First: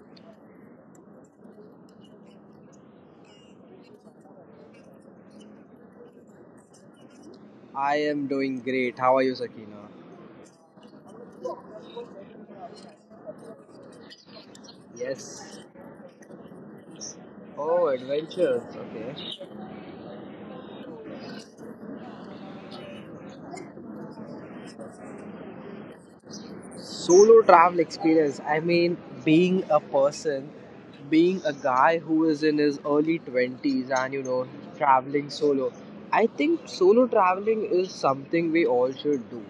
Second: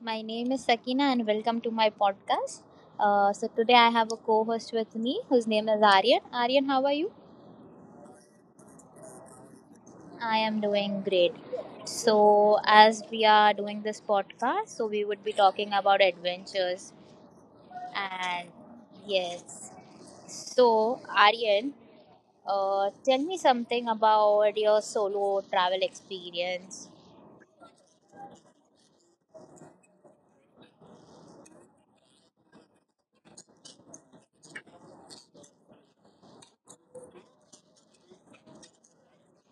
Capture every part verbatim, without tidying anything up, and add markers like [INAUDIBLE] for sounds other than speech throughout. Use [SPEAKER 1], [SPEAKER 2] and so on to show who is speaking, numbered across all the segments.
[SPEAKER 1] my name is Sakina and welcome to my podcast. Uh, so today I have a co-host with me whose name is Aryan. Aryan, how are you?
[SPEAKER 2] I am doing great. How are you, Sakina?
[SPEAKER 1] I am doing great. So as we are doing this podcast, so we would be
[SPEAKER 2] Yes.
[SPEAKER 1] talking about adventures
[SPEAKER 2] Oh,
[SPEAKER 1] and
[SPEAKER 2] adventures. Okay.
[SPEAKER 1] yes. So Aryan, uh, tell me something about your solo travel experience.
[SPEAKER 2] Solo travel experience. I mean, being a person, being a guy who is in his early twenties and, you know, traveling solo. I think solo traveling is something we all should do.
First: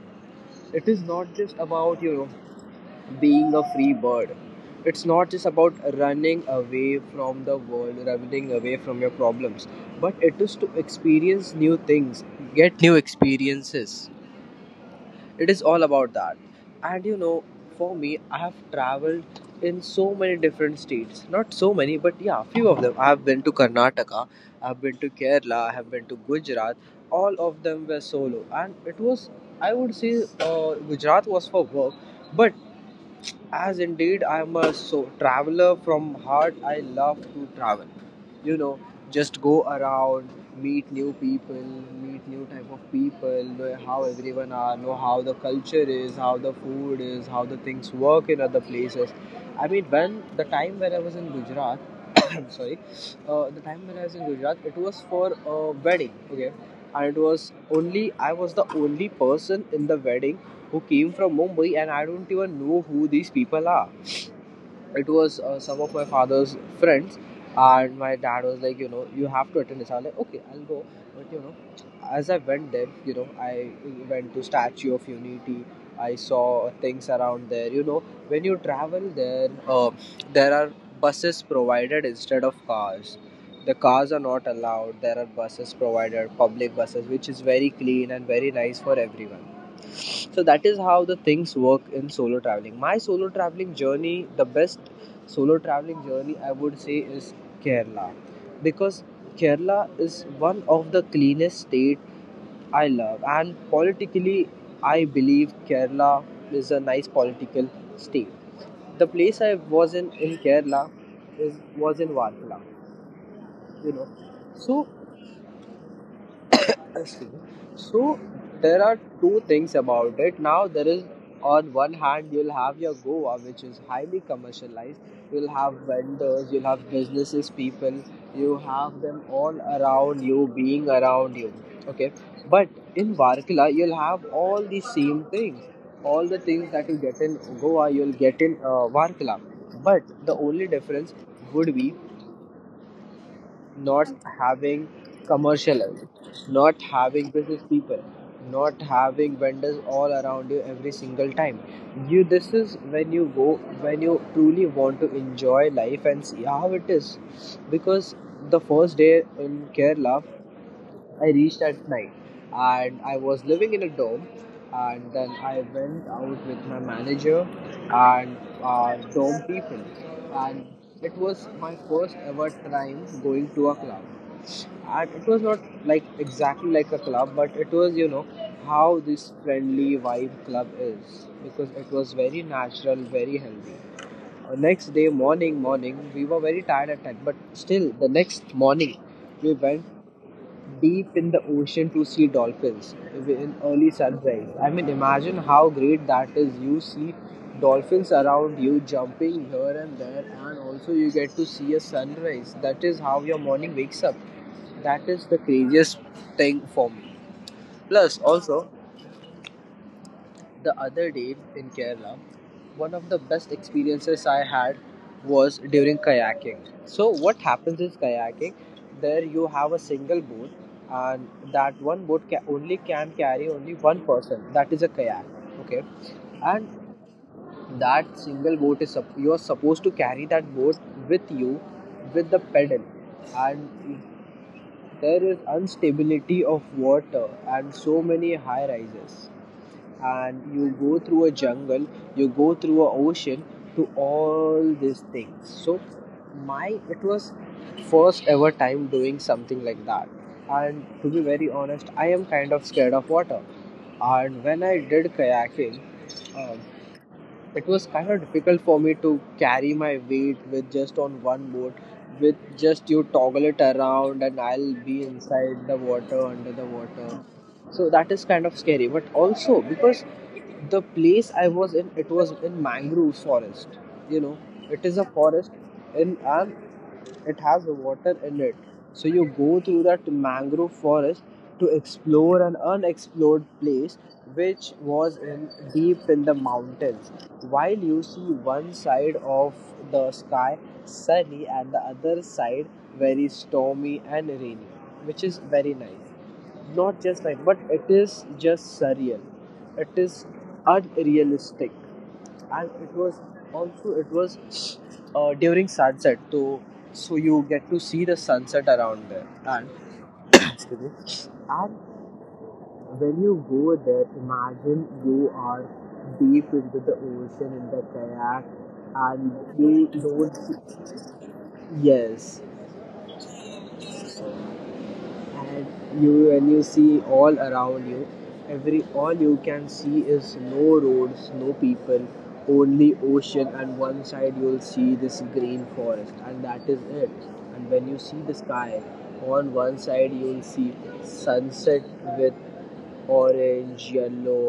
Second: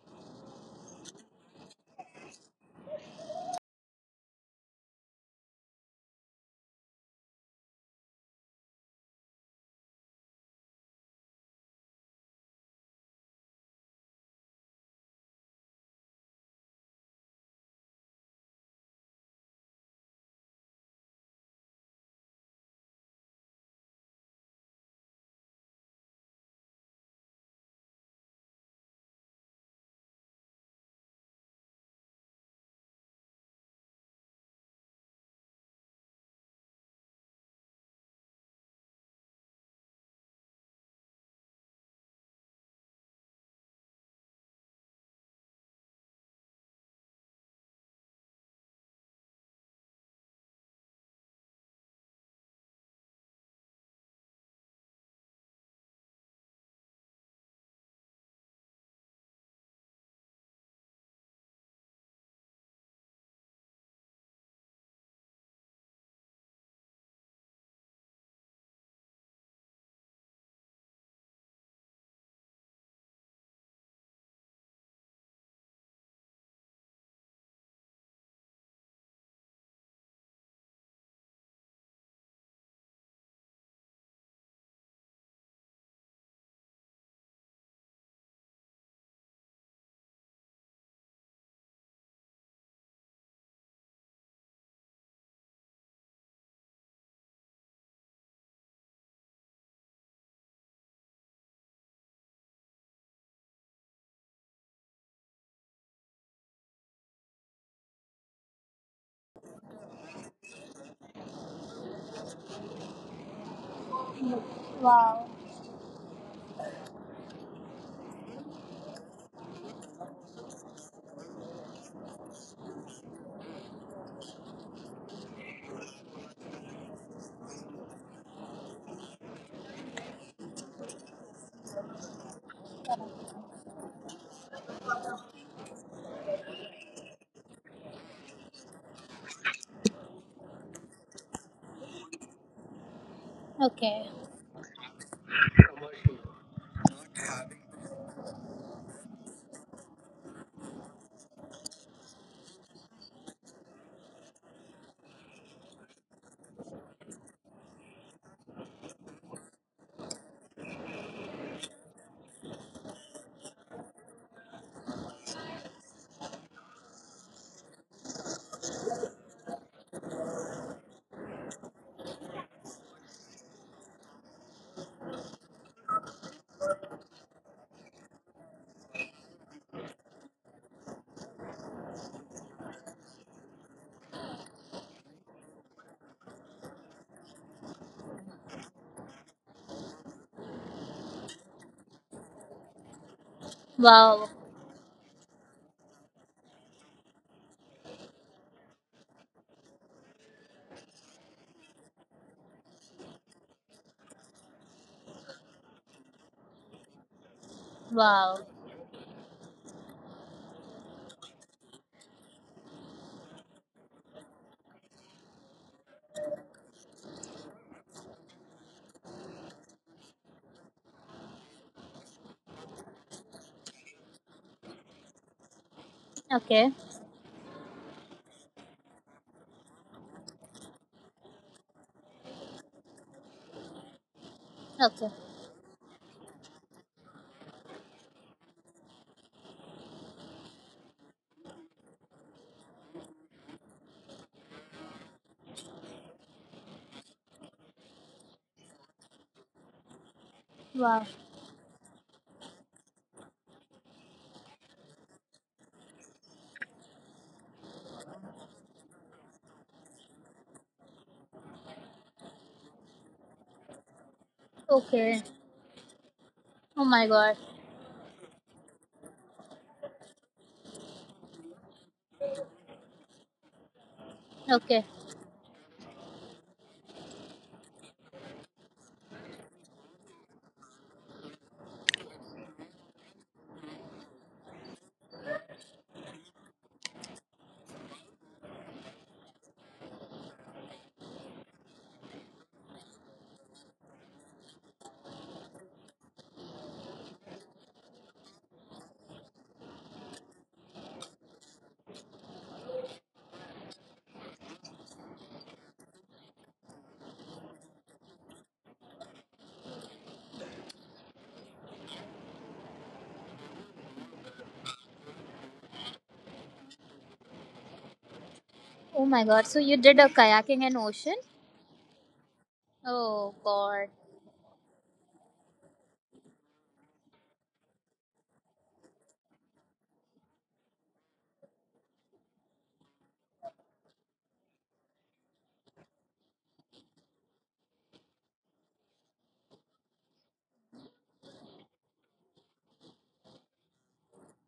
[SPEAKER 2] It is not just about, you know, being a free bird. It's not just about running away from the world, running away from your problems, but it is to experience new things, get new experiences. It is all about that. And you know, for me, I have traveled in so many different states. Not so many, but yeah, few of them. I have been to Karnataka, I have been to Kerala, I have been to Gujarat. All of them were solo, and it was, I would say, uh, Gujarat was for work, but as indeed, I am a so traveler from heart. I love to travel. You know, just go around, meet new people, meet new type of people, know how everyone are, know how the culture is, how the food is, how the things work in other places. I mean, when the time when I was in Gujarat, [COUGHS] I'm sorry, uh, the time when I was in Gujarat, it was for a wedding. Okay, and it was only I was the only person in the wedding who came from Mumbai, and I don't even know who these people are. It was uh, some of my father's friends, and my dad was like, you know, you have to attend this. I was like, okay, I'll go, but you know, as I went there, you know, I went to Statue of Unity. I saw things around there. You know, when you travel there, uh, there are buses provided instead of cars. The cars are not allowed. There are buses provided, public buses, which is very clean and very nice for everyone. So that is how the things work in solo traveling. My solo traveling journey, the best solo traveling journey, I would say, is Kerala, because Kerala is one of the cleanest state I love. And politically, I believe Kerala is a nice political state. The place I was in in Kerala, is was in Varkala, you know so
[SPEAKER 1] Wow.
[SPEAKER 2] I see. So there are two things about it. Now, there is, on one hand, you'll have your Goa, which is highly commercialized. You'll have vendors, you'll have businesses, people. You have them all around you, being around you. Okay. But in Varkala, you'll have all the same things. All the things that you get in Goa, you'll get in uh, Varkala. But the only difference would be
[SPEAKER 1] Okay.
[SPEAKER 2] not having commercialized, not having business people, not having vendors all around you every single time. You This is when you go, when you truly want to enjoy life and see how it is. Because the first day in Kerala, I reached at night, and I was living in a dorm, and then I went out with my manager and uh, dorm people, and it was my first ever time going to a club. And it was not like exactly like a club, but it was, you know how this friendly vibe club is, because it was very natural, very healthy. Uh, next day morning morning, we were very tired at time, but still the next morning we went deep in the ocean to see dolphins in early
[SPEAKER 1] Wow.
[SPEAKER 2] sunrise. I mean, imagine how great that is. You see dolphins around you jumping here and there, and also you get to see a sunrise. That is how your morning wakes up. That is the craziest thing for me. Plus,
[SPEAKER 1] Wow.
[SPEAKER 2] also, the other day in Kerala, one of the best experiences I had was during kayaking. So, what happens is kayaking, there you have a single boat, and that one boat ca- only can carry only one person. That is a kayak, okay? And
[SPEAKER 1] Okay.
[SPEAKER 2] that single boat is sup- you are supposed to carry that boat with you, with the pedal, and
[SPEAKER 1] Okay.
[SPEAKER 2] there is instability of water and so many high rises, and you go through a jungle, you go through a ocean to all these things. So my it was first ever time doing something like that. And
[SPEAKER 1] Wow.
[SPEAKER 2] to be very honest, I am kind of scared of water. And when I did kayaking, um, it was kind of difficult for me to carry my weight with just on one boat, with just you toggle it around, and I'll be
[SPEAKER 1] Okay.
[SPEAKER 2] inside the water under the
[SPEAKER 1] Oh my
[SPEAKER 2] water.
[SPEAKER 1] god.
[SPEAKER 2] So that is kind of scary, but also because the place I was in, it was in mangrove forest. You know it
[SPEAKER 1] Okay.
[SPEAKER 2] is a forest in and it has water in it. So you go through that mangrove forest to explore an unexplored place which was in deep in the mountains. While you see one side of the sky sunny and the other side very stormy and rainy, which is very nice. Not just nice, but it is just surreal. It is unrealistic, and it was also, it was uh, during sunset, so so you get to see the sunset around there and [COUGHS] excuse me, and when you go there, imagine you are deep into the ocean in the kayak,
[SPEAKER 1] Oh my
[SPEAKER 2] and
[SPEAKER 1] god. So you
[SPEAKER 2] you
[SPEAKER 1] did a kayaking
[SPEAKER 2] don't.
[SPEAKER 1] in ocean?
[SPEAKER 2] Yes.
[SPEAKER 1] Oh god.
[SPEAKER 2] And you when you see all around you, every all you can see is no roads, no people, only ocean, and one side you'll see this green forest, and that is it. And when you see the sky, on one side you'll see sunset with orange, yellow,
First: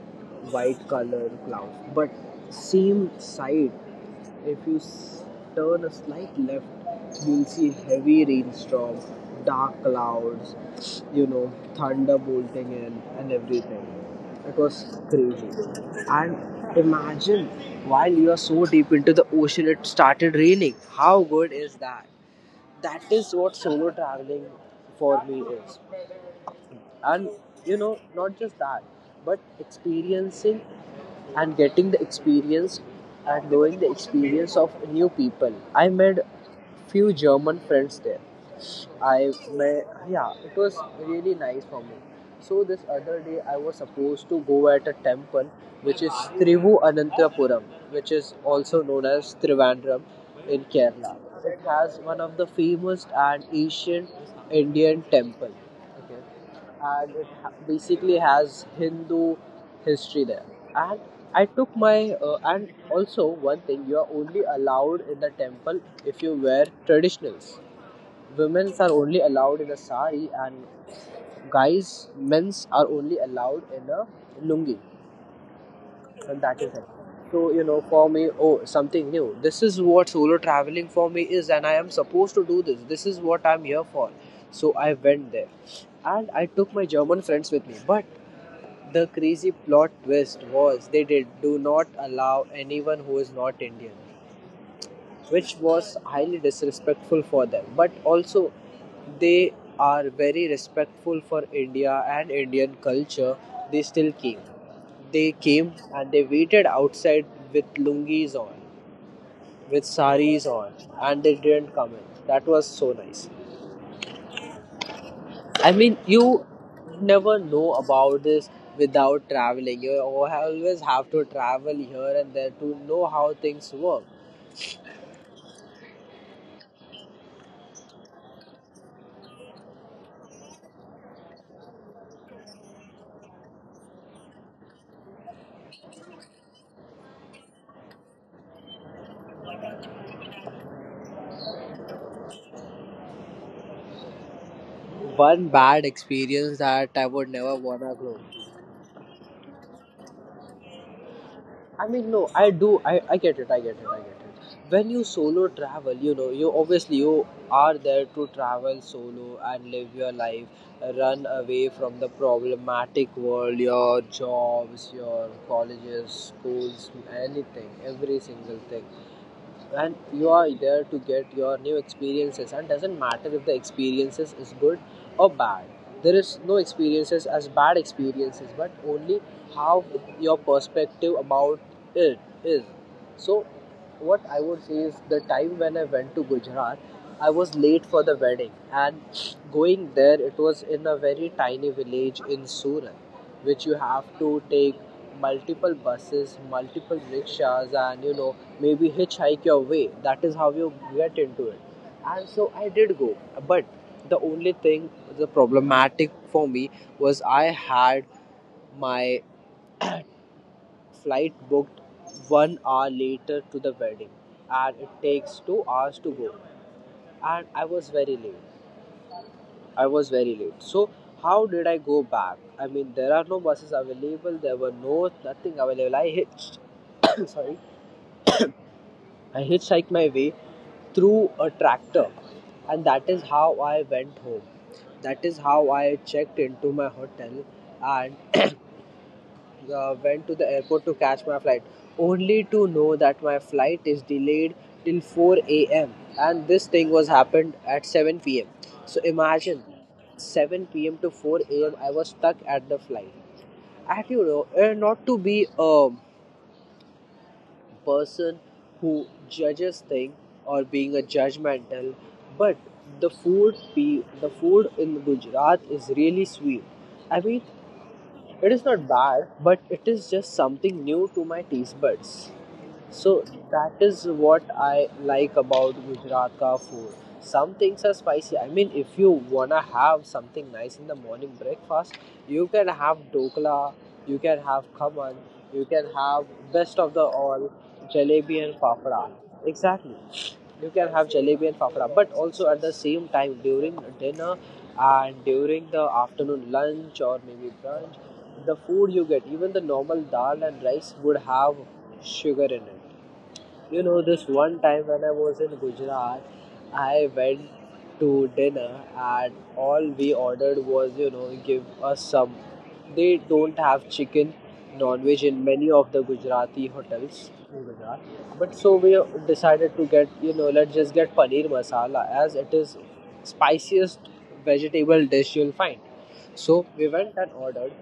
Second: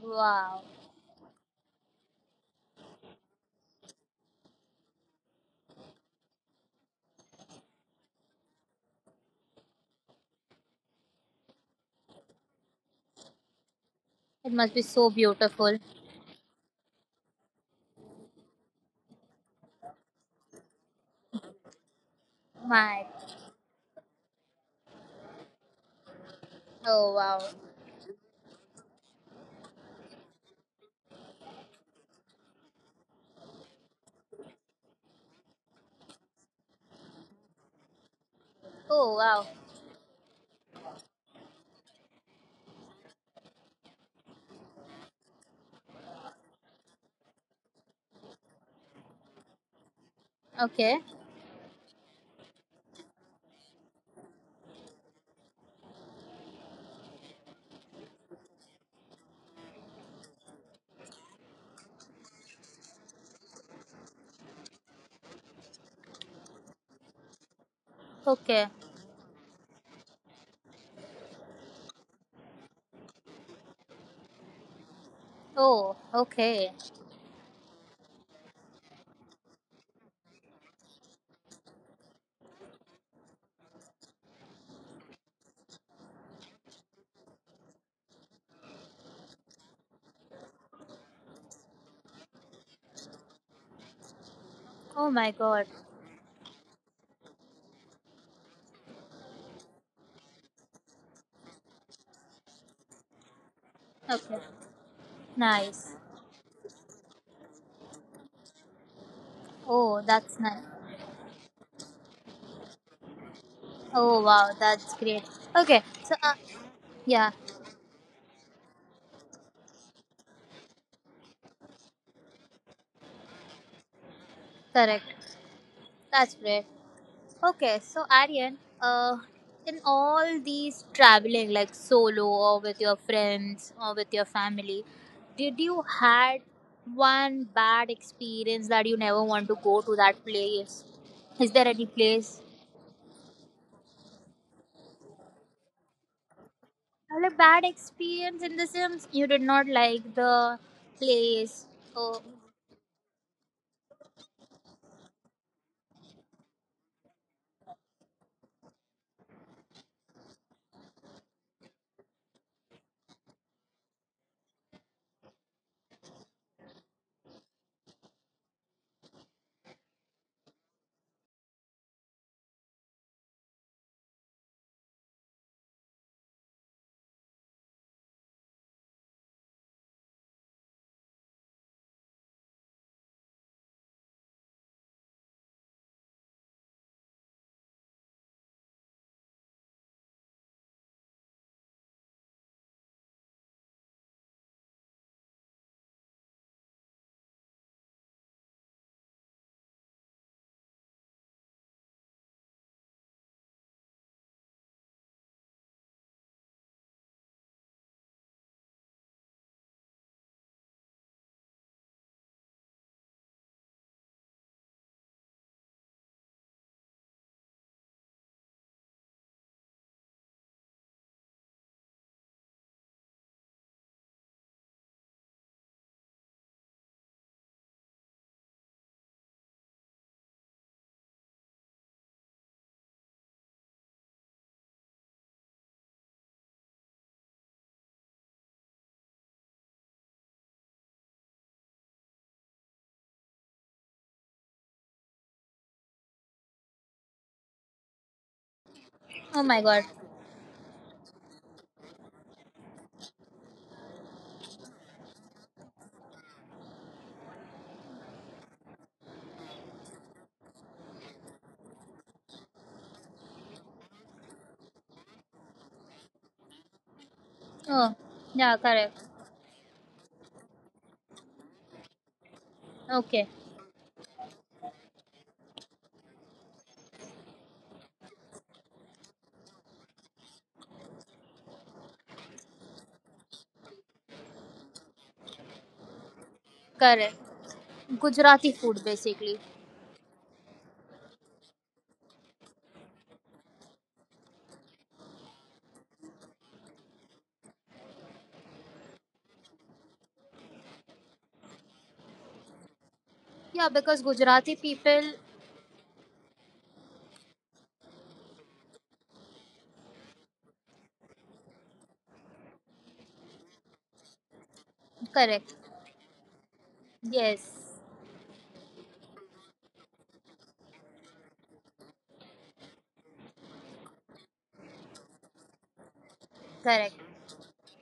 [SPEAKER 1] Wow.
[SPEAKER 2] white color clouds, but same side, if you turn a slight left, you'll see heavy rainstorm, dark clouds, you know, thunder bolting in, and everything.
[SPEAKER 1] It
[SPEAKER 2] It
[SPEAKER 1] must be
[SPEAKER 2] was
[SPEAKER 1] so
[SPEAKER 2] crazy.
[SPEAKER 1] beautiful.
[SPEAKER 2] And imagine, while you are so deep into the ocean, it started raining. How good is that? That
[SPEAKER 1] My.
[SPEAKER 2] is what solo traveling for me is.
[SPEAKER 1] Oh
[SPEAKER 2] And
[SPEAKER 1] wow.
[SPEAKER 2] you know, not just that, but experiencing and getting the experience and knowing the experience of new people. I made few German friends there.
[SPEAKER 1] Oh
[SPEAKER 2] I
[SPEAKER 1] wow.
[SPEAKER 2] met, yeah, it was really nice for me. So this other day, I was supposed to go at a temple which is Trivu Anantapuram, which is also known as Trivandrum in
[SPEAKER 1] Okay.
[SPEAKER 2] Kerala. It has one of the famous and ancient Indian temple. Okay, and it ha- basically has Hindu history there. And I took my uh, and also one thing, you are only allowed in the temple if you wear traditionals.
[SPEAKER 1] Okay.
[SPEAKER 2] Women are only allowed in a sari, and guys, men's are only allowed in a lungi,
[SPEAKER 1] Oh,
[SPEAKER 2] and that
[SPEAKER 1] okay.
[SPEAKER 2] is it. So you know, for me, oh, something new. This is what solo traveling for me is, and I am supposed to do this. This is what I'm here for. So I went there, and I took my German friends with me. But the crazy plot twist was they did do not allow anyone who is not Indian,
[SPEAKER 1] Oh my
[SPEAKER 2] which
[SPEAKER 1] god.
[SPEAKER 2] was highly disrespectful for them. But also, they are very respectful for India and Indian culture. They still
[SPEAKER 1] Okay.
[SPEAKER 2] came. They came,
[SPEAKER 1] Nice.
[SPEAKER 2] and they waited outside with lungis on, with
[SPEAKER 1] Oh, that's
[SPEAKER 2] saris
[SPEAKER 1] nice.
[SPEAKER 2] on, and they didn't come in. That was so nice.
[SPEAKER 1] Oh wow, that's great.
[SPEAKER 2] I
[SPEAKER 1] Okay.
[SPEAKER 2] mean,
[SPEAKER 1] So uh,
[SPEAKER 2] you
[SPEAKER 1] yeah,
[SPEAKER 2] never know about this without traveling. You always have to travel here and there to know how things work.
[SPEAKER 1] correct. That's great. Okay, so Aryan, uh, in all these traveling, like solo or with your friends or with your family, did you had one bad experience that you never want to go to that place? Is there any place?
[SPEAKER 2] One bad experience that I
[SPEAKER 1] Well,
[SPEAKER 2] would
[SPEAKER 1] a
[SPEAKER 2] never
[SPEAKER 1] bad
[SPEAKER 2] wanna go.
[SPEAKER 1] experience in the sense you did not like the place.
[SPEAKER 2] I mean,
[SPEAKER 1] Oh,
[SPEAKER 2] no, I do. I, I get it. I get it. I get it. When you solo travel, you know, you obviously you are there to travel solo and live your life, run away from the problematic world, your jobs, your colleges, schools, anything, every single thing, and you are there to get your new experiences, and doesn't matter if the experiences is good or bad. There is no experiences as bad experiences but only how your perspective about it is. So what I would say is, the time when I went to Gujarat, I was late for the wedding. And going there, it was in a very tiny village in Surat, which you have to take multiple buses, multiple rickshaws, and you know maybe hitchhike your way. That is how you get into it. And so I did go. But the only thing, the problematic for me, was I had my flight booked one hour later to the wedding. And it takes two hours to go. And I was very late. I was very late. So how did I go back? I mean, there are no buses available. There were no nothing available. I hitched. [COUGHS] Sorry, I hitchhiked my way through a tractor. And that is how I went home. That is how I checked into my hotel and uh, went to the airport to catch my flight, only to know that my flight is delayed till four a m. And this thing was happened at seven p m. So
[SPEAKER 1] oh my
[SPEAKER 2] imagine
[SPEAKER 1] god.
[SPEAKER 2] seven p m to four a m. I was stuck at the flight. And you know, uh, not to be um, person who judges thing or being a judgmental, but the food pe- the food in Gujarat is really sweet. I mean,
[SPEAKER 1] Oh, yeah,
[SPEAKER 2] it is
[SPEAKER 1] correct.
[SPEAKER 2] not bad, but it is just something new to my taste buds,
[SPEAKER 1] Okay,
[SPEAKER 2] so that is what I like about Gujarat ka food. Some things are spicy. I mean, if you wanna have something nice in the morning breakfast, you can have dokla, you can have khaman, you can have best of the
[SPEAKER 1] correct.
[SPEAKER 2] all
[SPEAKER 1] Gujarati
[SPEAKER 2] jalebi and
[SPEAKER 1] food
[SPEAKER 2] fafda.
[SPEAKER 1] basically.
[SPEAKER 2] Exactly, you can have jalebi and fafda. But also at the same time during dinner and during the afternoon lunch or maybe brunch, the food you get, even the normal dal and rice would have sugar in it.
[SPEAKER 1] Yeah,
[SPEAKER 2] You
[SPEAKER 1] because
[SPEAKER 2] know, this
[SPEAKER 1] Gujarati
[SPEAKER 2] one time when
[SPEAKER 1] people,
[SPEAKER 2] I was in Gujarat, I went to dinner and all we ordered was, you know, give us some. They don't have chicken, non veg in
[SPEAKER 1] correct.
[SPEAKER 2] many of the Gujarati hotels in
[SPEAKER 1] Yes,
[SPEAKER 2] Gujarat. But so we decided to get, you know, let's just get paneer masala as it is spiciest vegetable dish you'll find. So we
[SPEAKER 1] correct,
[SPEAKER 2] went and ordered.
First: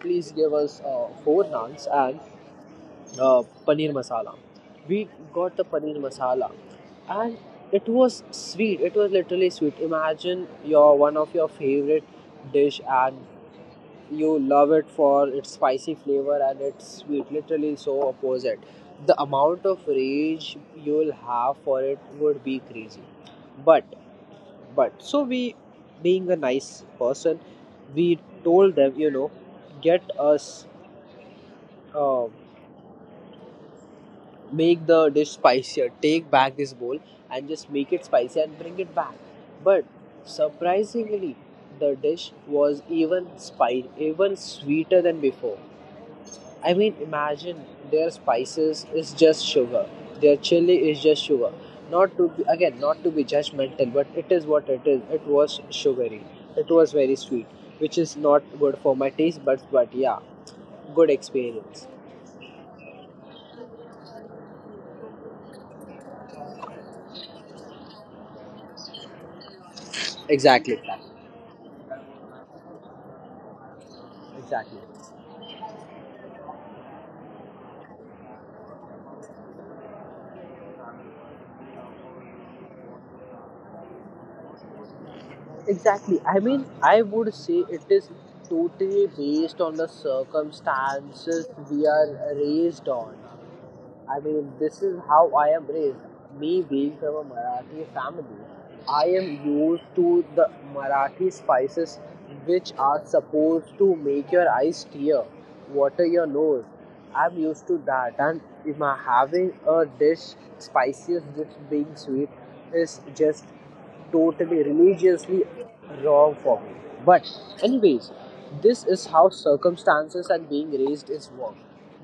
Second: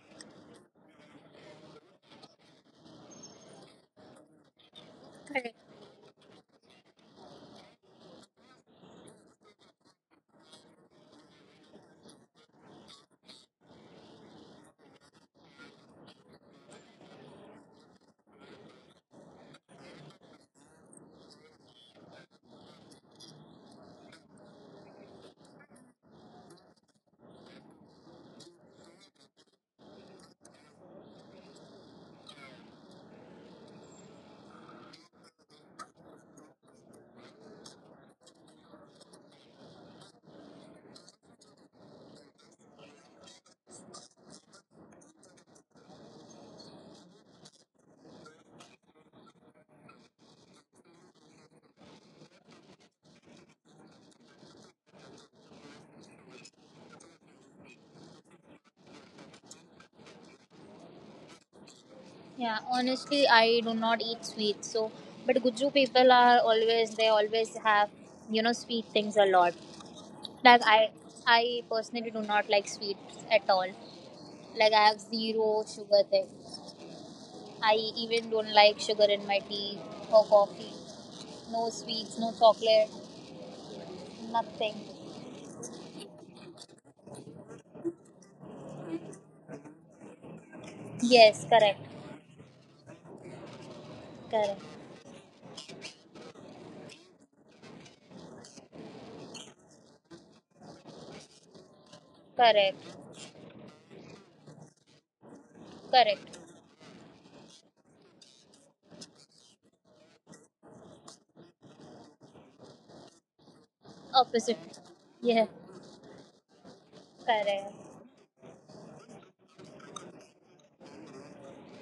[SPEAKER 2] Please give us uh, four naans and uh, paneer masala. We
[SPEAKER 1] correct.
[SPEAKER 2] got the paneer masala, and it was sweet. It was literally sweet. Imagine your one of your favorite dish, and you love it for its spicy flavor and its sweet. Literally, so opposite. The amount of rage you'll have for it would be crazy. But but so we, being a nice person, we told them, you know, get us. Uh, Make the dish spicier. Take back this bowl and just make it spicy and bring it back. But surprisingly, the dish was even spicy, even sweeter than before. I mean, imagine their spices is just sugar. Their chili is just sugar. Not to be, again, not to be judgmental, but it is what it is. It was sugary. It was very sweet, which is not good for my taste buds. But yeah, good experience.
[SPEAKER 1] Yeah, honestly, I do not eat sweets. So, but Guju people are always they always have you know sweet things a lot. Like
[SPEAKER 2] Exactly.
[SPEAKER 1] I, I personally do not like sweets at all. Like
[SPEAKER 2] Exactly.
[SPEAKER 1] I have zero sugar thing. I even don't like sugar in my tea or coffee. No sweets, no chocolate, nothing.
[SPEAKER 2] Exactly. I mean, I would say it is totally based on the circumstances
[SPEAKER 1] Yes, correct,
[SPEAKER 2] we are raised on. I mean,
[SPEAKER 1] correct,
[SPEAKER 2] this is how I am raised. Me being from a Marathi family, I am used to the Marathi spices which are
[SPEAKER 1] correct,
[SPEAKER 2] supposed to make your eyes tear, water your
[SPEAKER 1] correct.
[SPEAKER 2] nose. I'm used to that, and if I'm having a dish, spiciest dish being sweet is just totally
[SPEAKER 1] Opposite.
[SPEAKER 2] religiously
[SPEAKER 1] Yeah,
[SPEAKER 2] wrong for me. But,
[SPEAKER 1] correct,
[SPEAKER 2] anyways, this is how circumstances and being raised is work,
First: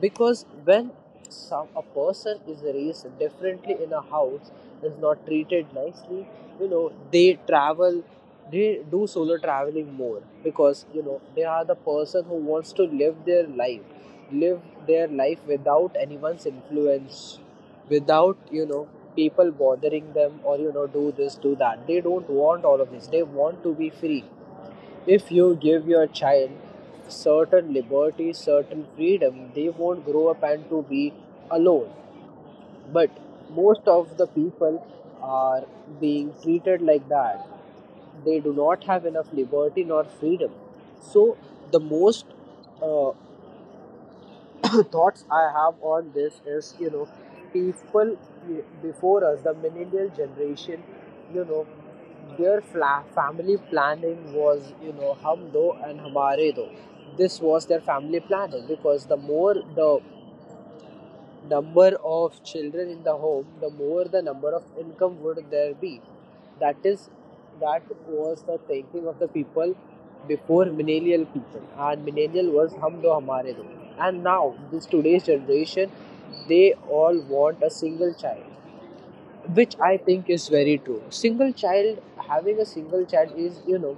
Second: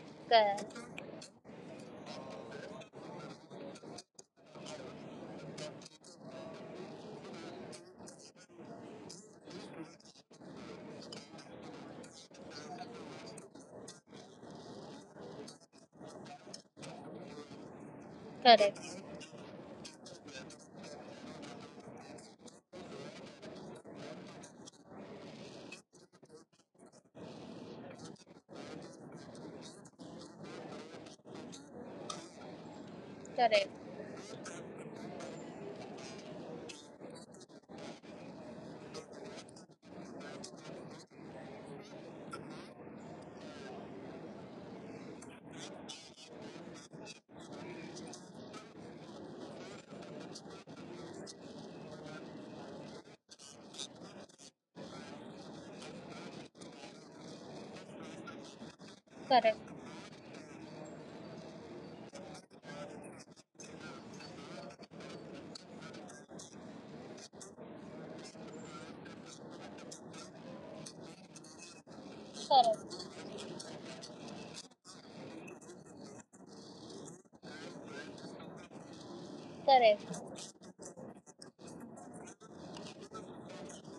[SPEAKER 2] because
[SPEAKER 1] correct,
[SPEAKER 2] when some a person is raised differently in a house, is not treated nicely, you know, they travel, they do solo traveling more, because, you know, they are the person who wants to live their life live their life without anyone's influence, without, you know,
[SPEAKER 1] correct.
[SPEAKER 2] people bothering them or, you know, do this do that, they don't want all of this, they want to be free. If you give your child certain liberty, certain freedom, they won't grow up and to be alone. But
[SPEAKER 1] Correct.
[SPEAKER 2] most of the people are being treated like that. They do not have enough liberty nor freedom. So the most uh, [CLEARS THROAT] thoughts I have on this is, you know, people before us, the millennial generation, you know, their fla- family planning was, you know, hum do and hamare do. This was their family planning because the more
[SPEAKER 1] Correct.
[SPEAKER 2] the number of children in the home, the more the number of income would there be. That is, that was the thinking of the people before millennial people, and millennial was hum do
[SPEAKER 1] Correct.
[SPEAKER 2] hamare do. And now this today's generation, they all want a single child, which I
[SPEAKER 1] Correct.
[SPEAKER 2] think is very true. Single child, having a single child is, you know,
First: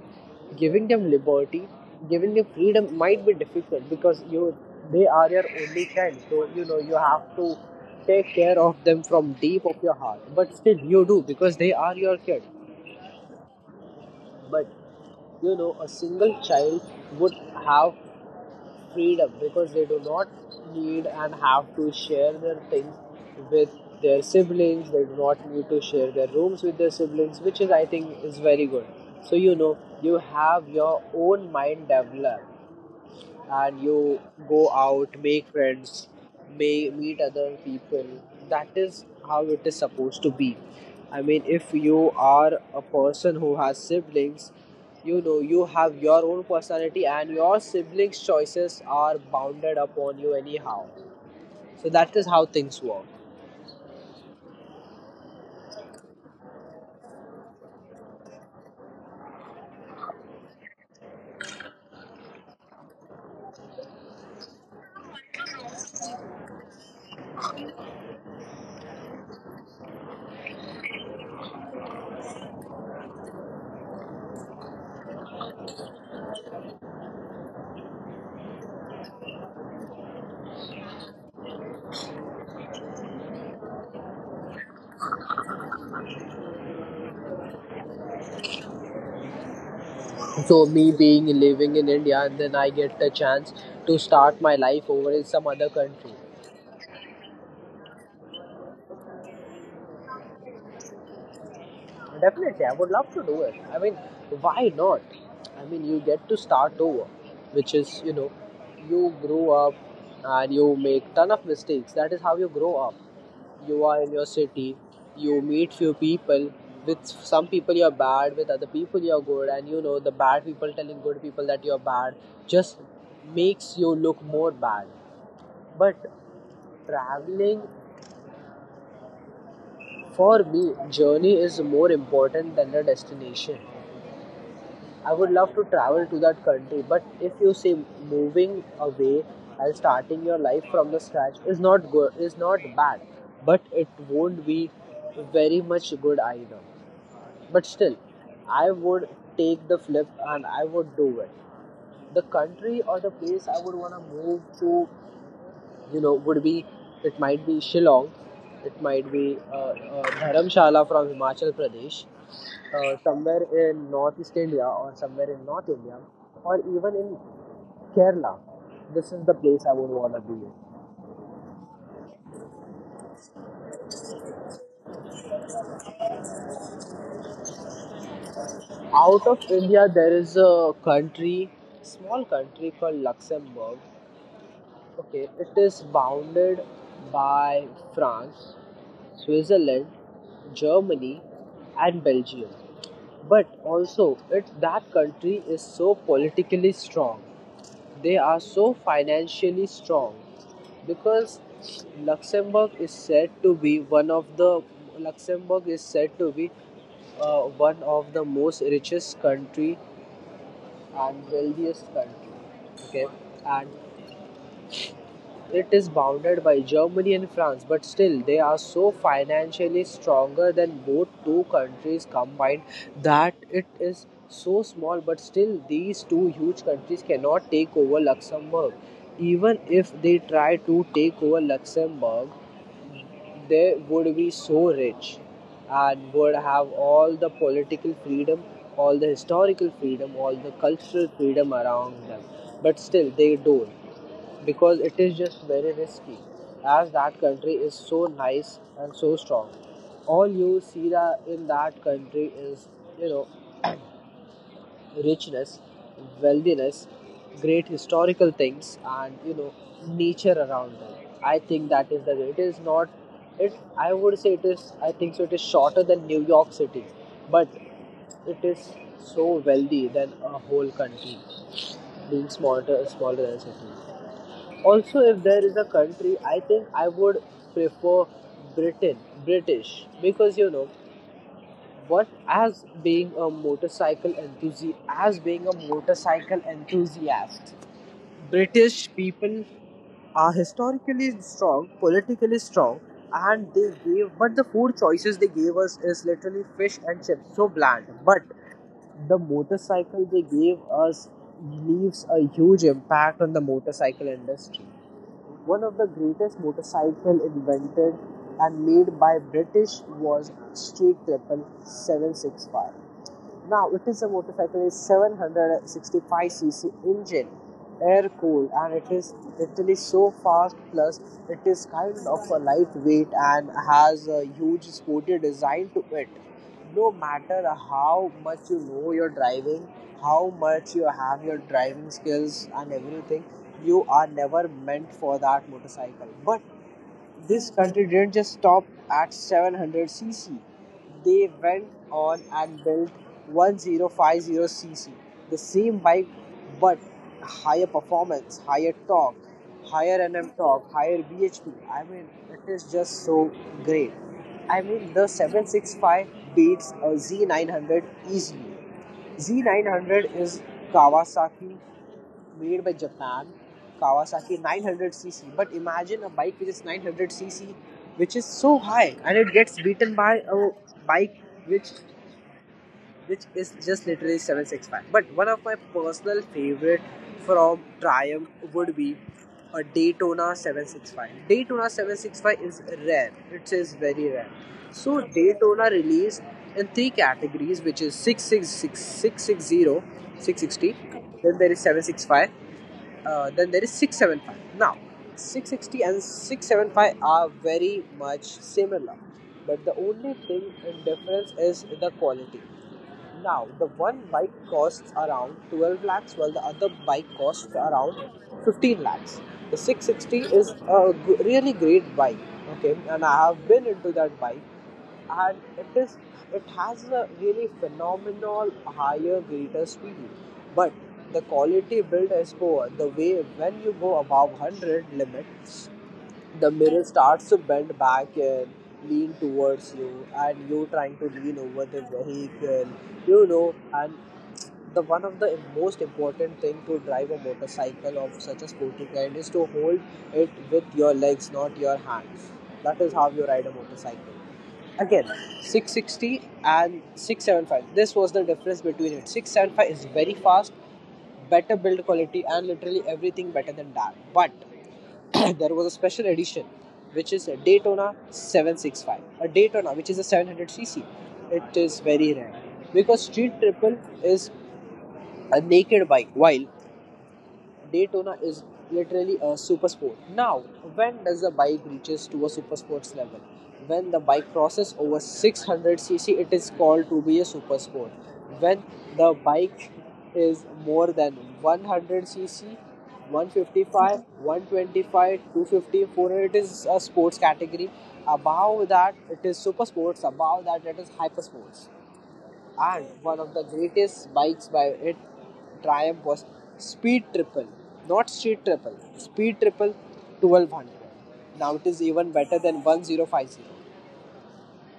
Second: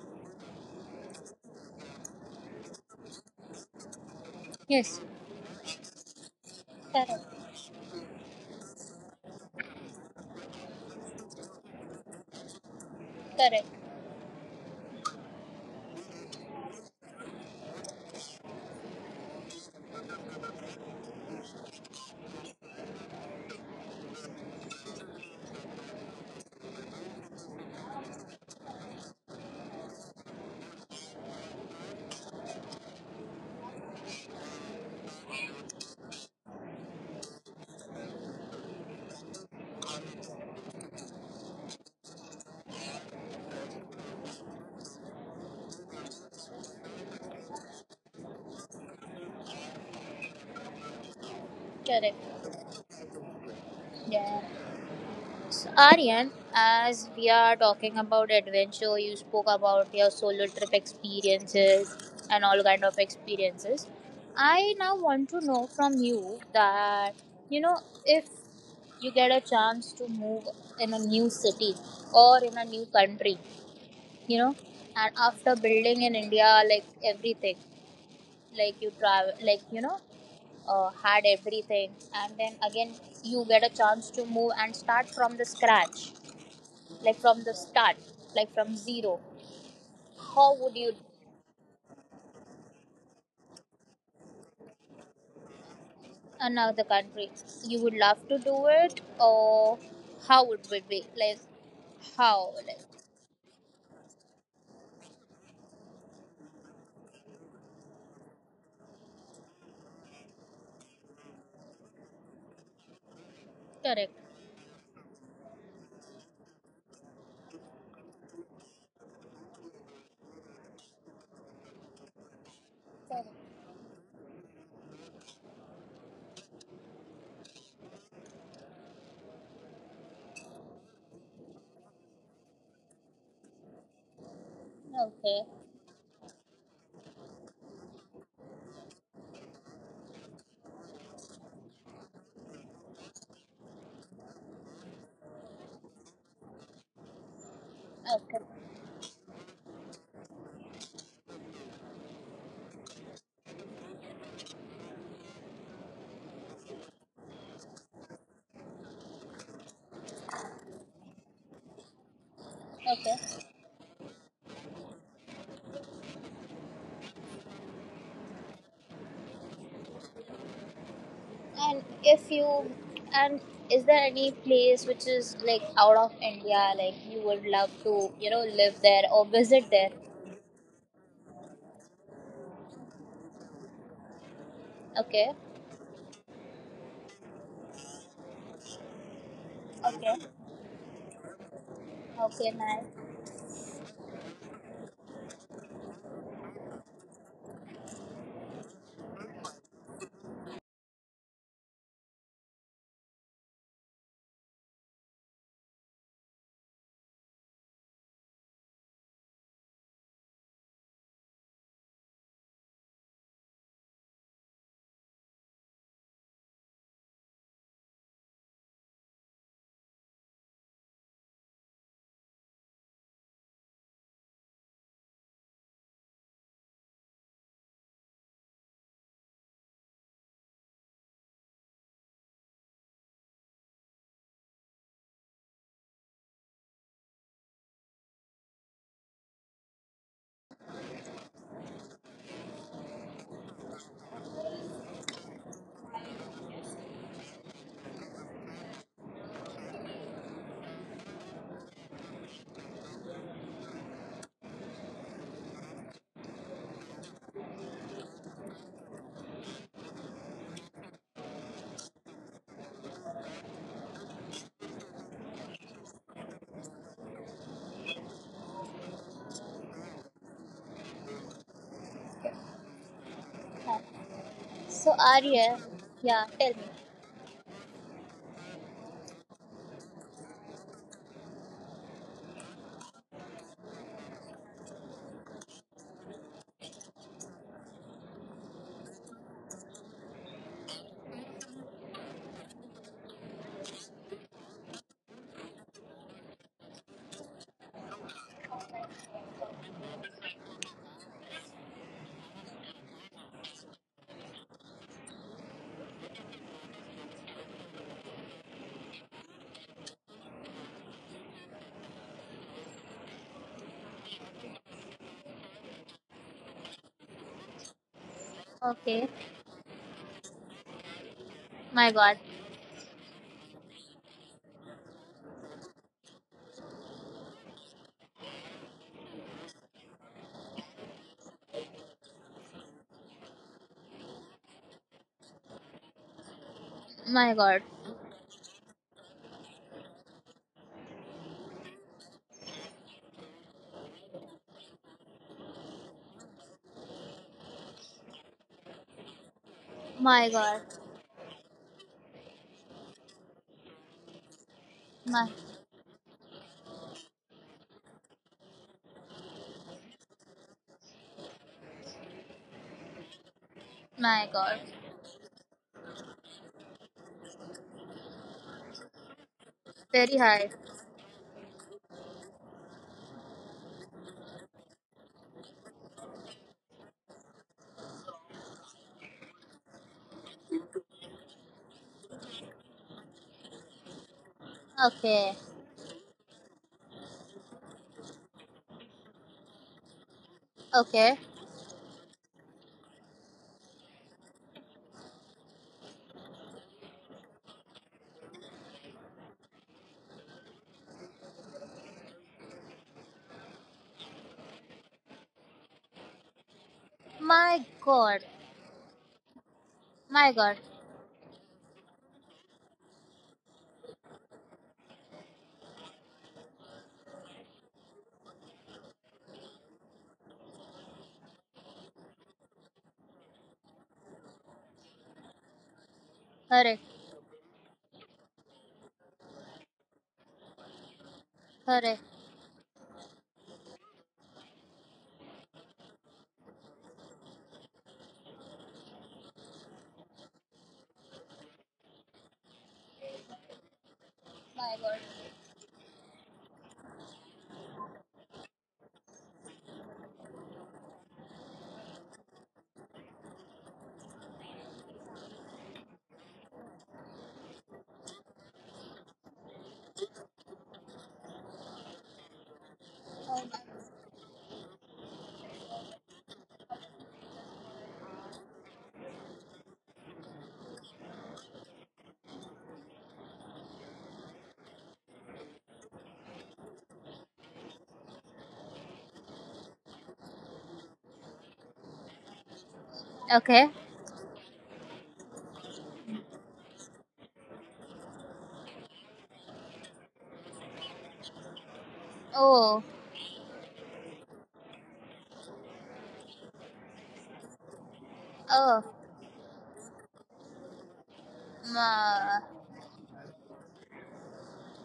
[SPEAKER 2] giving them liberty, giving them freedom might be difficult, because you
[SPEAKER 1] Yes.
[SPEAKER 2] they are your only child. So, you know, you
[SPEAKER 1] Correct.
[SPEAKER 2] have to take care of them from deep of your heart. But still you do, because they are your kid.
[SPEAKER 1] Correct.
[SPEAKER 2] But, you know, a single child would have freedom because they do not need and have to share their things with their siblings, they do not need to share their rooms with their siblings, which is, I think, is very good. So, you know, you have your own mind developed, and you go out, make friends, may meet other people. That is how it is supposed to be. I mean, if you are a person who has siblings, you know you have your own personality, and your siblings' choices are bounded upon you anyhow. So that is
[SPEAKER 1] Correct.
[SPEAKER 2] how things work.
[SPEAKER 1] Yeah. So Aryan, as we are talking about adventure, you spoke about your solo trip experiences and all kind of experiences. I now want to know from you that you know if you get a chance to move in a new city or in a new country, you know, and after building in India, like everything, like you travel, like you know, uh, had everything and then again you get a chance to move and start from the scratch, like from the start, like from zero, how would
[SPEAKER 2] So
[SPEAKER 1] you,
[SPEAKER 2] me being living in India, and then I get the chance to start my life over in some other country.
[SPEAKER 1] another country, you would love to do it, or how would it be like, how like,
[SPEAKER 2] Definitely, I would love to do it. I mean, why not? I mean, you get to start over, which is, you know, you grow up and you make ton of mistakes. That is how you grow up. You
[SPEAKER 1] correct,
[SPEAKER 2] are in your city, you meet few people. With some people you're bad, with other people you're good, and you know the bad people telling good people that you're bad just
[SPEAKER 1] correct,
[SPEAKER 2] makes you look more bad. But traveling, for me, journey is more important than the destination. I
[SPEAKER 1] okay,
[SPEAKER 2] would love to travel to that country, but if you say moving away and starting your life from the scratch is not good, is not bad, but it won't be very much good either. But still,
[SPEAKER 1] okay,
[SPEAKER 2] I would take the flip and I would do it. The country or the place I would want to move to, you know, would be, it might be Shillong, it might be uh, uh, Dharamshala from Himachal Pradesh, uh,
[SPEAKER 1] okay.
[SPEAKER 2] somewhere in northeast India or somewhere in North India, or even in Kerala. This is the place I would want to be in.
[SPEAKER 1] And if you, and is there any place which is like out of India, like you would love to you know live there or
[SPEAKER 2] Out
[SPEAKER 1] visit
[SPEAKER 2] of
[SPEAKER 1] there?
[SPEAKER 2] India, there is a country, small country called Luxembourg.
[SPEAKER 1] Okay.
[SPEAKER 2] Okay, it is bounded by France, Switzerland,
[SPEAKER 1] Okay,
[SPEAKER 2] Germany, and
[SPEAKER 1] Okay,
[SPEAKER 2] Belgium.
[SPEAKER 1] nice.
[SPEAKER 2] But also it that country is so politically strong, they are so financially strong, because luxembourg is said to be one of the Luxembourg is said to be uh, one of the most richest country and wealthiest country, okay, and it is bounded by Germany and France, but still, they are so financially stronger than both two countries combined, that it is so small, but still, these two huge countries cannot take over Luxembourg. Even if they try to take over Luxembourg, they would be so rich and would have all the political freedom, all the historical freedom, all the cultural freedom around them. But still, they don't, because it is just very risky, as that country is so nice and so strong. All you see that in that country is, you know, richness, wealthiness, great historical things, and, you know, nature around them. I think that is the way it is. Not it, I would say it is, I think so, it is shorter than New York City, but it is so wealthy than a whole country, being smaller smaller than a
[SPEAKER 1] Yeah.
[SPEAKER 2] city.
[SPEAKER 1] So
[SPEAKER 2] Also, if there
[SPEAKER 1] Arya,
[SPEAKER 2] is a
[SPEAKER 1] yeah,
[SPEAKER 2] country,
[SPEAKER 1] tell
[SPEAKER 2] I
[SPEAKER 1] me.
[SPEAKER 2] think I would prefer Britain, British, because, you know what? As being a motorcycle enthusiast, as being a motorcycle enthusiast, British people are historically strong, politically strong, and they gave. But the food choices they gave us is literally fish and chips, so bland. But the motorcycle they gave us leaves a huge impact on the motorcycle industry. One of the greatest motorcycles invented and made by British was Street Triple Seven Six Five. Now, it is a motorcycle, it's seven sixty-five c c engine, air cooled, and it
[SPEAKER 1] Okay,
[SPEAKER 2] is literally so fast. Plus, it is
[SPEAKER 1] my
[SPEAKER 2] kind
[SPEAKER 1] God,
[SPEAKER 2] of a lightweight and has a huge sporty design to it. No matter how much you know your driving, how much you have your driving skills, and everything, you are never meant for that motorcycle. But
[SPEAKER 1] my
[SPEAKER 2] this
[SPEAKER 1] God,
[SPEAKER 2] country didn't just stop at seven hundred c c. They went on and built one thousand fifty c c, the same bike but higher performance, higher torque, higher
[SPEAKER 1] my
[SPEAKER 2] N M
[SPEAKER 1] God,
[SPEAKER 2] torque, higher B H P. I mean, it is just so great. I mean, the
[SPEAKER 1] my
[SPEAKER 2] seven sixty-five beats a Z nine hundred easily. Z nine hundred is Kawasaki made by Japan,
[SPEAKER 1] my
[SPEAKER 2] Kawasaki
[SPEAKER 1] God,
[SPEAKER 2] nine hundred c c. But imagine a bike which is nine hundred c c, which is so high, and it gets beaten
[SPEAKER 1] very
[SPEAKER 2] by
[SPEAKER 1] high.
[SPEAKER 2] a bike which which is just literally seven sixty-five. But one of my personal favorite from Triumph would be a Daytona seven sixty-five. Daytona seven sixty-five is rare. It is very rare. So
[SPEAKER 1] Okay,
[SPEAKER 2] Daytona released in three categories, which is six sixty-six, six sixty.
[SPEAKER 1] okay,
[SPEAKER 2] Then there is seven sixty-five uh, then there is six seventy-five. Now, 660 and 675 are very much similar, but the only thing in difference is the quality. Now, the one bike costs around twelve lakhs, while the other bike
[SPEAKER 1] my
[SPEAKER 2] costs around
[SPEAKER 1] God,
[SPEAKER 2] fifteen lakhs. The
[SPEAKER 1] my
[SPEAKER 2] six sixty
[SPEAKER 1] God,
[SPEAKER 2] is a really great bike, okay, and I have been into that bike, and it is it has a really phenomenal higher greater speed, but the quality build is poor. The way when you go above one hundred limit, the
[SPEAKER 1] hurry,
[SPEAKER 2] mirror starts to bend back and lean towards you and you trying to lean over
[SPEAKER 1] hurry,
[SPEAKER 2] the vehicle, you know and the one of the most important thing to drive a motorcycle of such a sporty kind is to hold it with your legs, not your hands. That is how you ride a motorcycle.
[SPEAKER 1] my God.
[SPEAKER 2] Again, 660 and 675. This was the difference between it. six seventy five is very fast, better build quality, and literally everything better than that. But [CLEARS THROAT] there was a special edition, which is a Daytona seven hundred sixty five. A Daytona, which is a seven hundred c c. It is very rare because
[SPEAKER 1] Oh
[SPEAKER 2] Street
[SPEAKER 1] my.
[SPEAKER 2] Triple is a naked bike, while Daytona is literally a super sport. Now, when does the bike reaches to a super sports level? When the bike crosses over six hundred cc, it is called to be a super sport. When the bike is more than one hundred cc,
[SPEAKER 1] Okay.
[SPEAKER 2] one fifty five, one twenty five, two fifty, four hundred, it is a sports category. Above that, it is super sports. Above that, it is hyper sports.
[SPEAKER 1] Oh,
[SPEAKER 2] And one of the greatest bikes by it, Triumph, was Speed Triple, not Street Triple,
[SPEAKER 1] oh,
[SPEAKER 2] Speed Triple twelve hundred. Now it is even
[SPEAKER 1] my.
[SPEAKER 2] better than one thousand fifty.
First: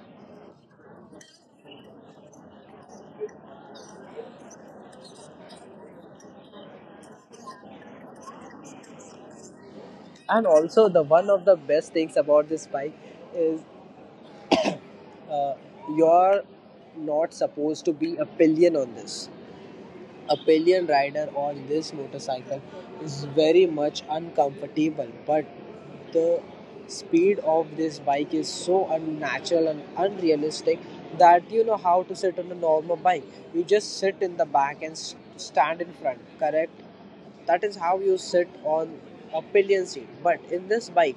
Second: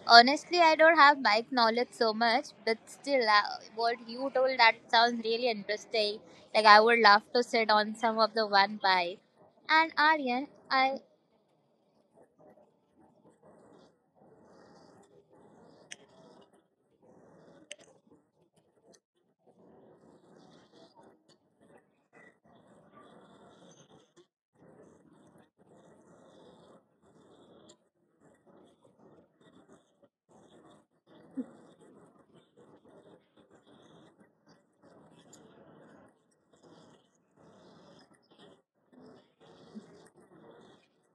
[SPEAKER 1] Honestly, I don't have bike knowledge so much, but still, uh, what you told that sounds really interesting. Like I would love to sit on some of the one bike. And
[SPEAKER 2] And
[SPEAKER 1] Aryan,
[SPEAKER 2] also,
[SPEAKER 1] I
[SPEAKER 2] the one of the best things about this bike is uh, you're not supposed to be a pillion on this. Appalachian rider on this motorcycle is very much uncomfortable, but the speed of this bike is so unnatural and unrealistic that you know how to sit on a normal bike. You just sit in the back and s- stand in front, correct? That is how you sit on a pillion seat. But in this bike,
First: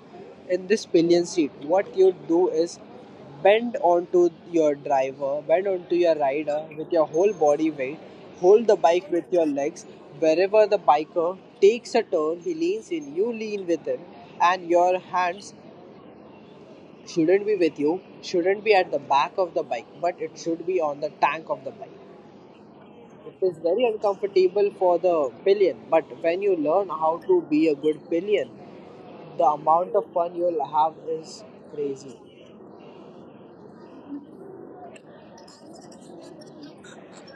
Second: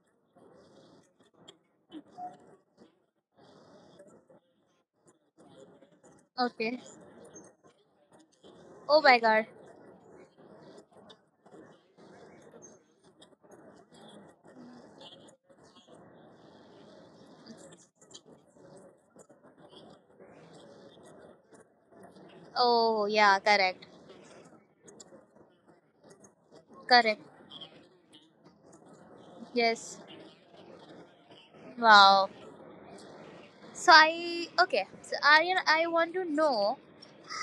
[SPEAKER 2] in this pillion seat, what you do is bend onto your driver, bend onto your rider
[SPEAKER 1] okay.
[SPEAKER 2] with your whole body weight, hold the
[SPEAKER 1] Oh
[SPEAKER 2] bike
[SPEAKER 1] my
[SPEAKER 2] with
[SPEAKER 1] god.
[SPEAKER 2] your legs. Wherever the biker takes a turn, he leans in, you lean with him, and your hands shouldn't be with you, shouldn't be at the back of the bike, but it should be on the tank of the bike.
[SPEAKER 1] Oh yeah,
[SPEAKER 2] It is
[SPEAKER 1] correct,
[SPEAKER 2] very uncomfortable for the pillion, but when you learn
[SPEAKER 1] correct.
[SPEAKER 2] how to be a good pillion, the
[SPEAKER 1] Yes.
[SPEAKER 2] amount of fun you'll have is crazy.
[SPEAKER 1] Wow. So I okay. So Aryan, I want to know,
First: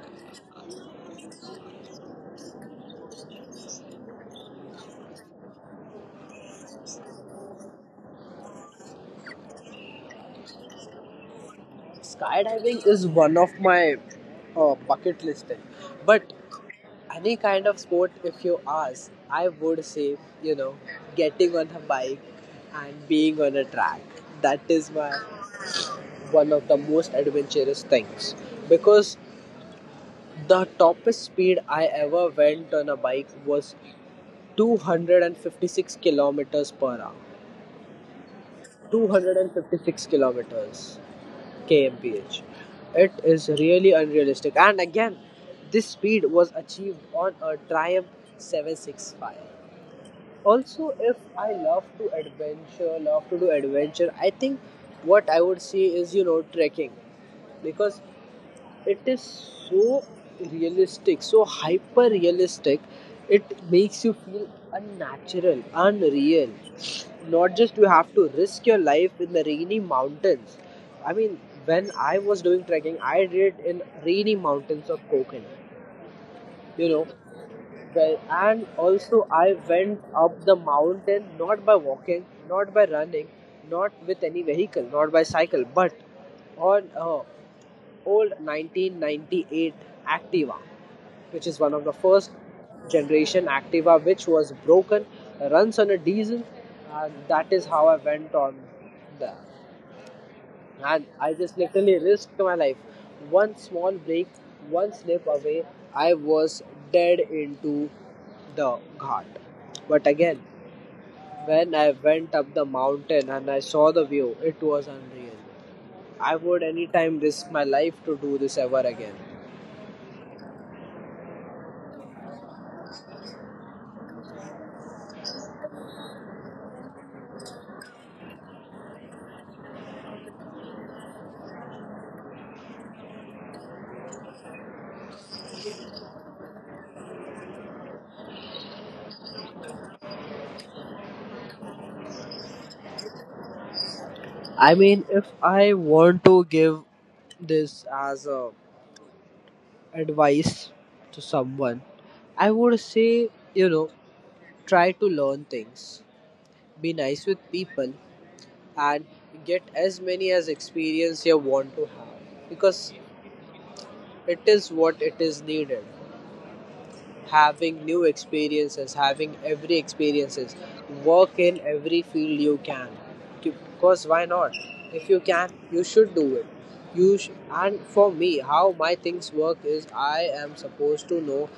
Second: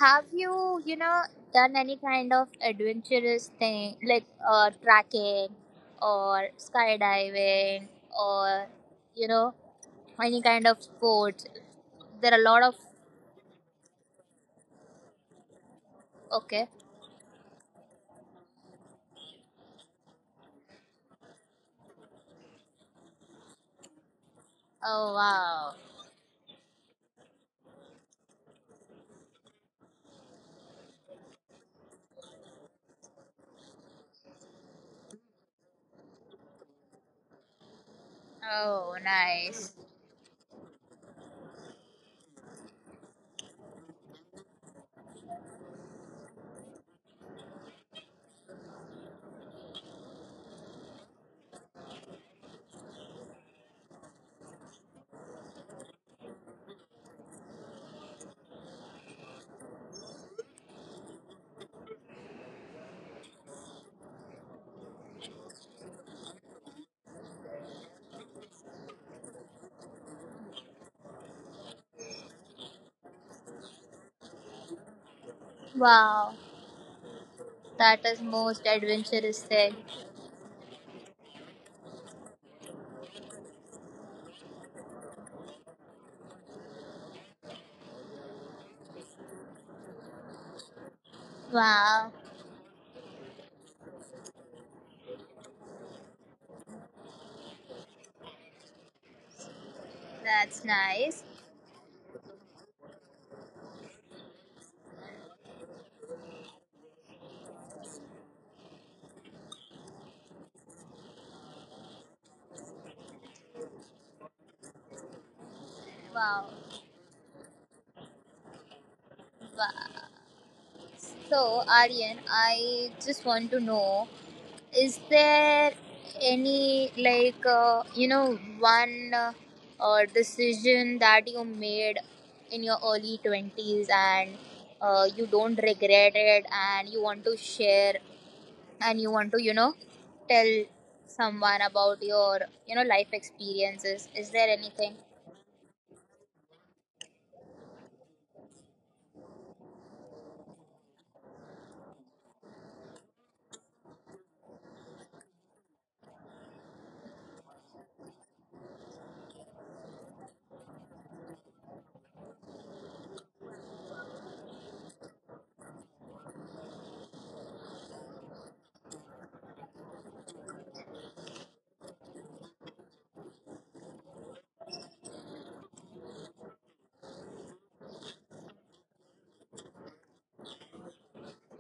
[SPEAKER 1] have you you know done any kind of adventurous thing like uh, tracking or skydiving or you know any kind of sport? There are a lot of
[SPEAKER 2] Skydiving is one of my uh, bucket list, thing. But
[SPEAKER 1] okay.
[SPEAKER 2] any kind of sport, if you ask, I would say, you know, getting on a bike and being on a track. That is
[SPEAKER 1] Oh
[SPEAKER 2] my
[SPEAKER 1] wow!
[SPEAKER 2] one of the most adventurous things because the topest speed I ever went on a bike was two hundred fifty six kilometers per hour.
[SPEAKER 1] Oh nice!
[SPEAKER 2] two hundred fifty six kilometers, kmph. It is really unrealistic, and again, this speed was achieved on a Triumph seven sixty five. Also, if I love to adventure love to do adventure, I think what I would see is you know trekking, because it is so realistic, so hyper realistic, it makes you feel unnatural, unreal. Not just you have to risk your life in the rainy mountains. I mean, when I was doing trekking, I did in rainy mountains of Konkan,
[SPEAKER 1] Wow,
[SPEAKER 2] you know
[SPEAKER 1] that is
[SPEAKER 2] well,
[SPEAKER 1] most
[SPEAKER 2] and also
[SPEAKER 1] adventurous
[SPEAKER 2] I
[SPEAKER 1] thing.
[SPEAKER 2] went up the mountain not by walking, not by running, not with any vehicle, not by cycle, but on uh, old nineteen ninety eight Activa, which is one of the
[SPEAKER 1] Wow,
[SPEAKER 2] first generation Activa, which was broken, runs on a diesel, and that is how I went on that,
[SPEAKER 1] that's
[SPEAKER 2] and
[SPEAKER 1] nice.
[SPEAKER 2] I just literally risked my life. One small break, one slip away, I was dead into the ghat. But again, when I went up the mountain and I saw the view, it was unreal. I
[SPEAKER 1] Wow,
[SPEAKER 2] would anytime risk my life to do this ever again.
[SPEAKER 1] wow. So Aryan, I just want to know is there any like uh, you know one uh, uh, decision that you made in your early twenties and uh, you don't regret it and you want to share and you want to you know tell someone about your you know life experiences, is there
[SPEAKER 2] I
[SPEAKER 1] anything,
[SPEAKER 2] mean, if I want to give this as a advice to someone, I would say, you know, try to learn things. Be nice with people and get as many as experience you want to have, because it is what it is needed. Having new experiences, having every experiences, work in every field you can. Because why not? If you can, you should do it. You sh- and for me, how my things work is I am supposed to know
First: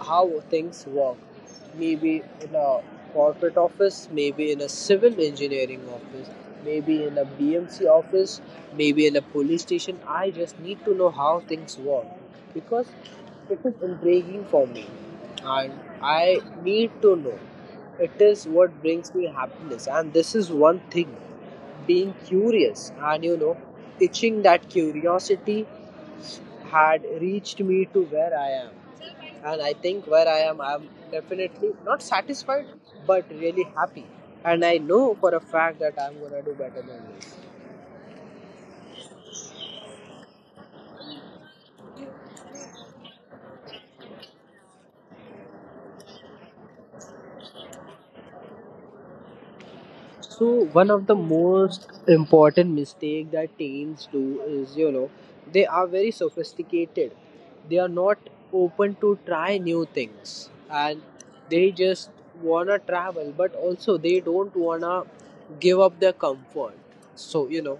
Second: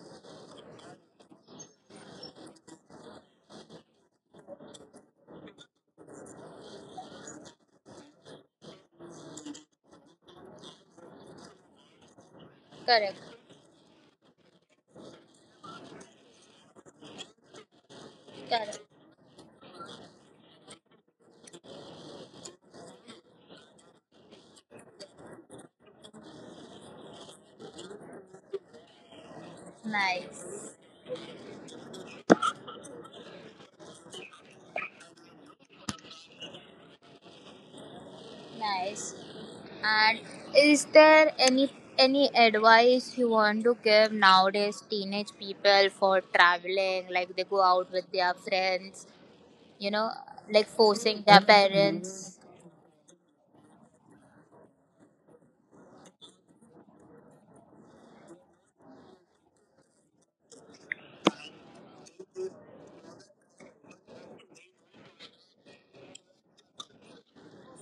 [SPEAKER 2] how things work. Maybe in a corporate office, maybe in a civil engineering office, maybe in a B M C office, maybe in a police station. I just need to know how things work because
[SPEAKER 1] correct,
[SPEAKER 2] it is intriguing for me, and I need to know. It is what
[SPEAKER 1] correct,
[SPEAKER 2] brings me happiness, and this is one thing. Being curious and you know, itching that curiosity had reached me to where I am. And I think where I am,
[SPEAKER 1] nice.
[SPEAKER 2] I'm definitely not satisfied but really happy. And I know for a fact that I'm gonna do better than this.
[SPEAKER 1] Nice. And is there any any advice you want to give nowadays teenage people for traveling? Like they go out with their friends, you know,
[SPEAKER 2] So
[SPEAKER 1] like
[SPEAKER 2] one of the
[SPEAKER 1] forcing their
[SPEAKER 2] most
[SPEAKER 1] parents.
[SPEAKER 2] important mistake that teens do is you know they are very sophisticated. They are not open to try new things, and they just wanna travel, but also they don't wanna give up their comfort. So you know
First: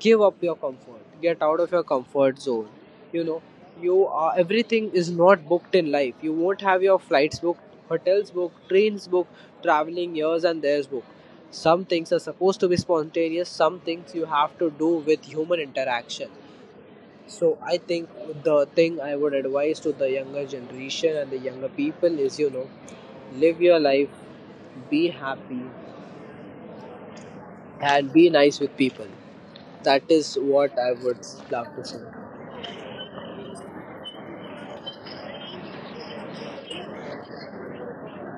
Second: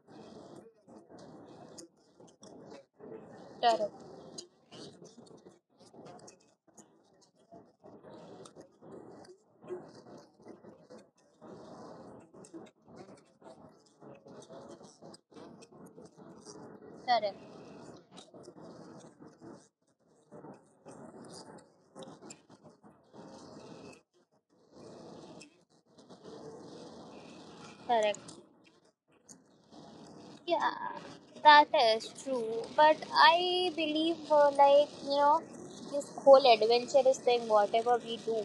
[SPEAKER 2] give up your comfort. Get out of your comfort zone. You know
[SPEAKER 1] Correct.
[SPEAKER 2] you are everything is not booked in life. You won't have your flights booked, hotels booked, trains booked, traveling years and there's booked. Some things are supposed to be spontaneous, some things you have to do with human interaction.
[SPEAKER 1] Correct.
[SPEAKER 2] So I think the thing I would advise to the younger generation and the younger people is you know, live your life, be happy, and
[SPEAKER 1] Correct.
[SPEAKER 2] be nice with people. That is what
[SPEAKER 1] Yeah,
[SPEAKER 2] I would
[SPEAKER 1] that
[SPEAKER 2] love to say.
[SPEAKER 1] is true. But I believe, uh, like you know, this whole adventurous thing, whatever we do,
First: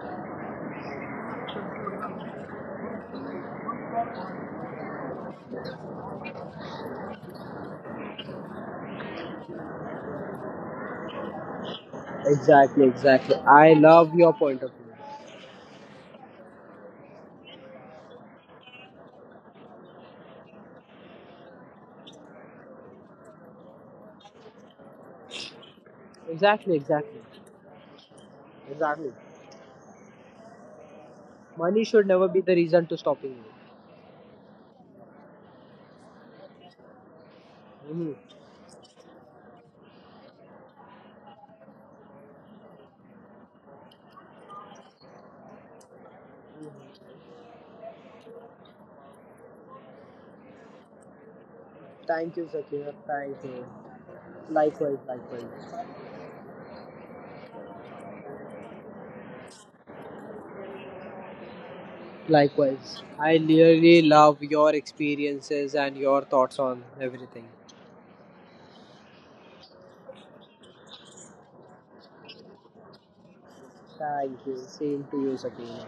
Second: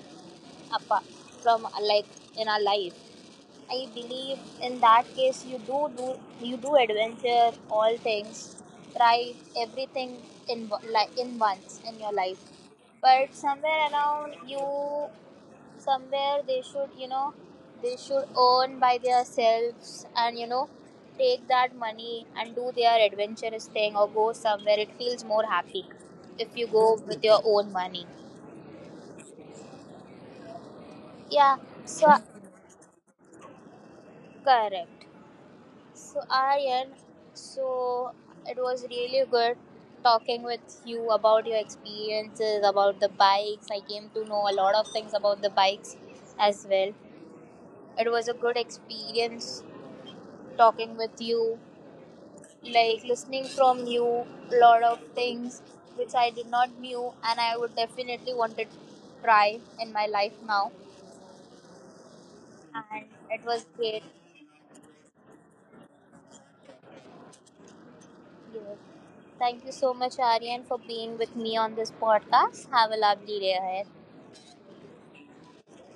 [SPEAKER 1] apart from uh, like in our life, I believe in that case you do do you do adventure all things, try everything in wo- like in once in your life.
[SPEAKER 2] Exactly,
[SPEAKER 1] But
[SPEAKER 2] exactly. I
[SPEAKER 1] somewhere
[SPEAKER 2] love
[SPEAKER 1] around
[SPEAKER 2] your
[SPEAKER 1] you,
[SPEAKER 2] point of view.
[SPEAKER 1] somewhere they should you know they should earn by themselves and you know take that money and do their adventurous thing or go somewhere. It feels more happy if you
[SPEAKER 2] Exactly,
[SPEAKER 1] go with
[SPEAKER 2] exactly,
[SPEAKER 1] your own money.
[SPEAKER 2] exactly.
[SPEAKER 1] Yeah.
[SPEAKER 2] Money
[SPEAKER 1] So
[SPEAKER 2] should never be the reason to stopping you.
[SPEAKER 1] correct. So Aryan, so
[SPEAKER 2] Mhm.
[SPEAKER 1] it was really good talking with you about your experiences, about the bikes. I came to know a lot of things about the bikes as well. It was a good experience talking with you,
[SPEAKER 2] Thank you, Sakina.
[SPEAKER 1] like
[SPEAKER 2] Thank
[SPEAKER 1] listening
[SPEAKER 2] you.
[SPEAKER 1] from you a lot of
[SPEAKER 2] Likewise, likewise.
[SPEAKER 1] things which I did not knew and I would definitely want to try in my life now. And
[SPEAKER 2] Likewise. I
[SPEAKER 1] it was great.
[SPEAKER 2] really love your experiences and your thoughts on everything.
[SPEAKER 1] Yes. Thank you so much, Aryan, for being with me on this podcast. Have a lovely day ahead.
[SPEAKER 2] Thank you. Same to you, Sakina.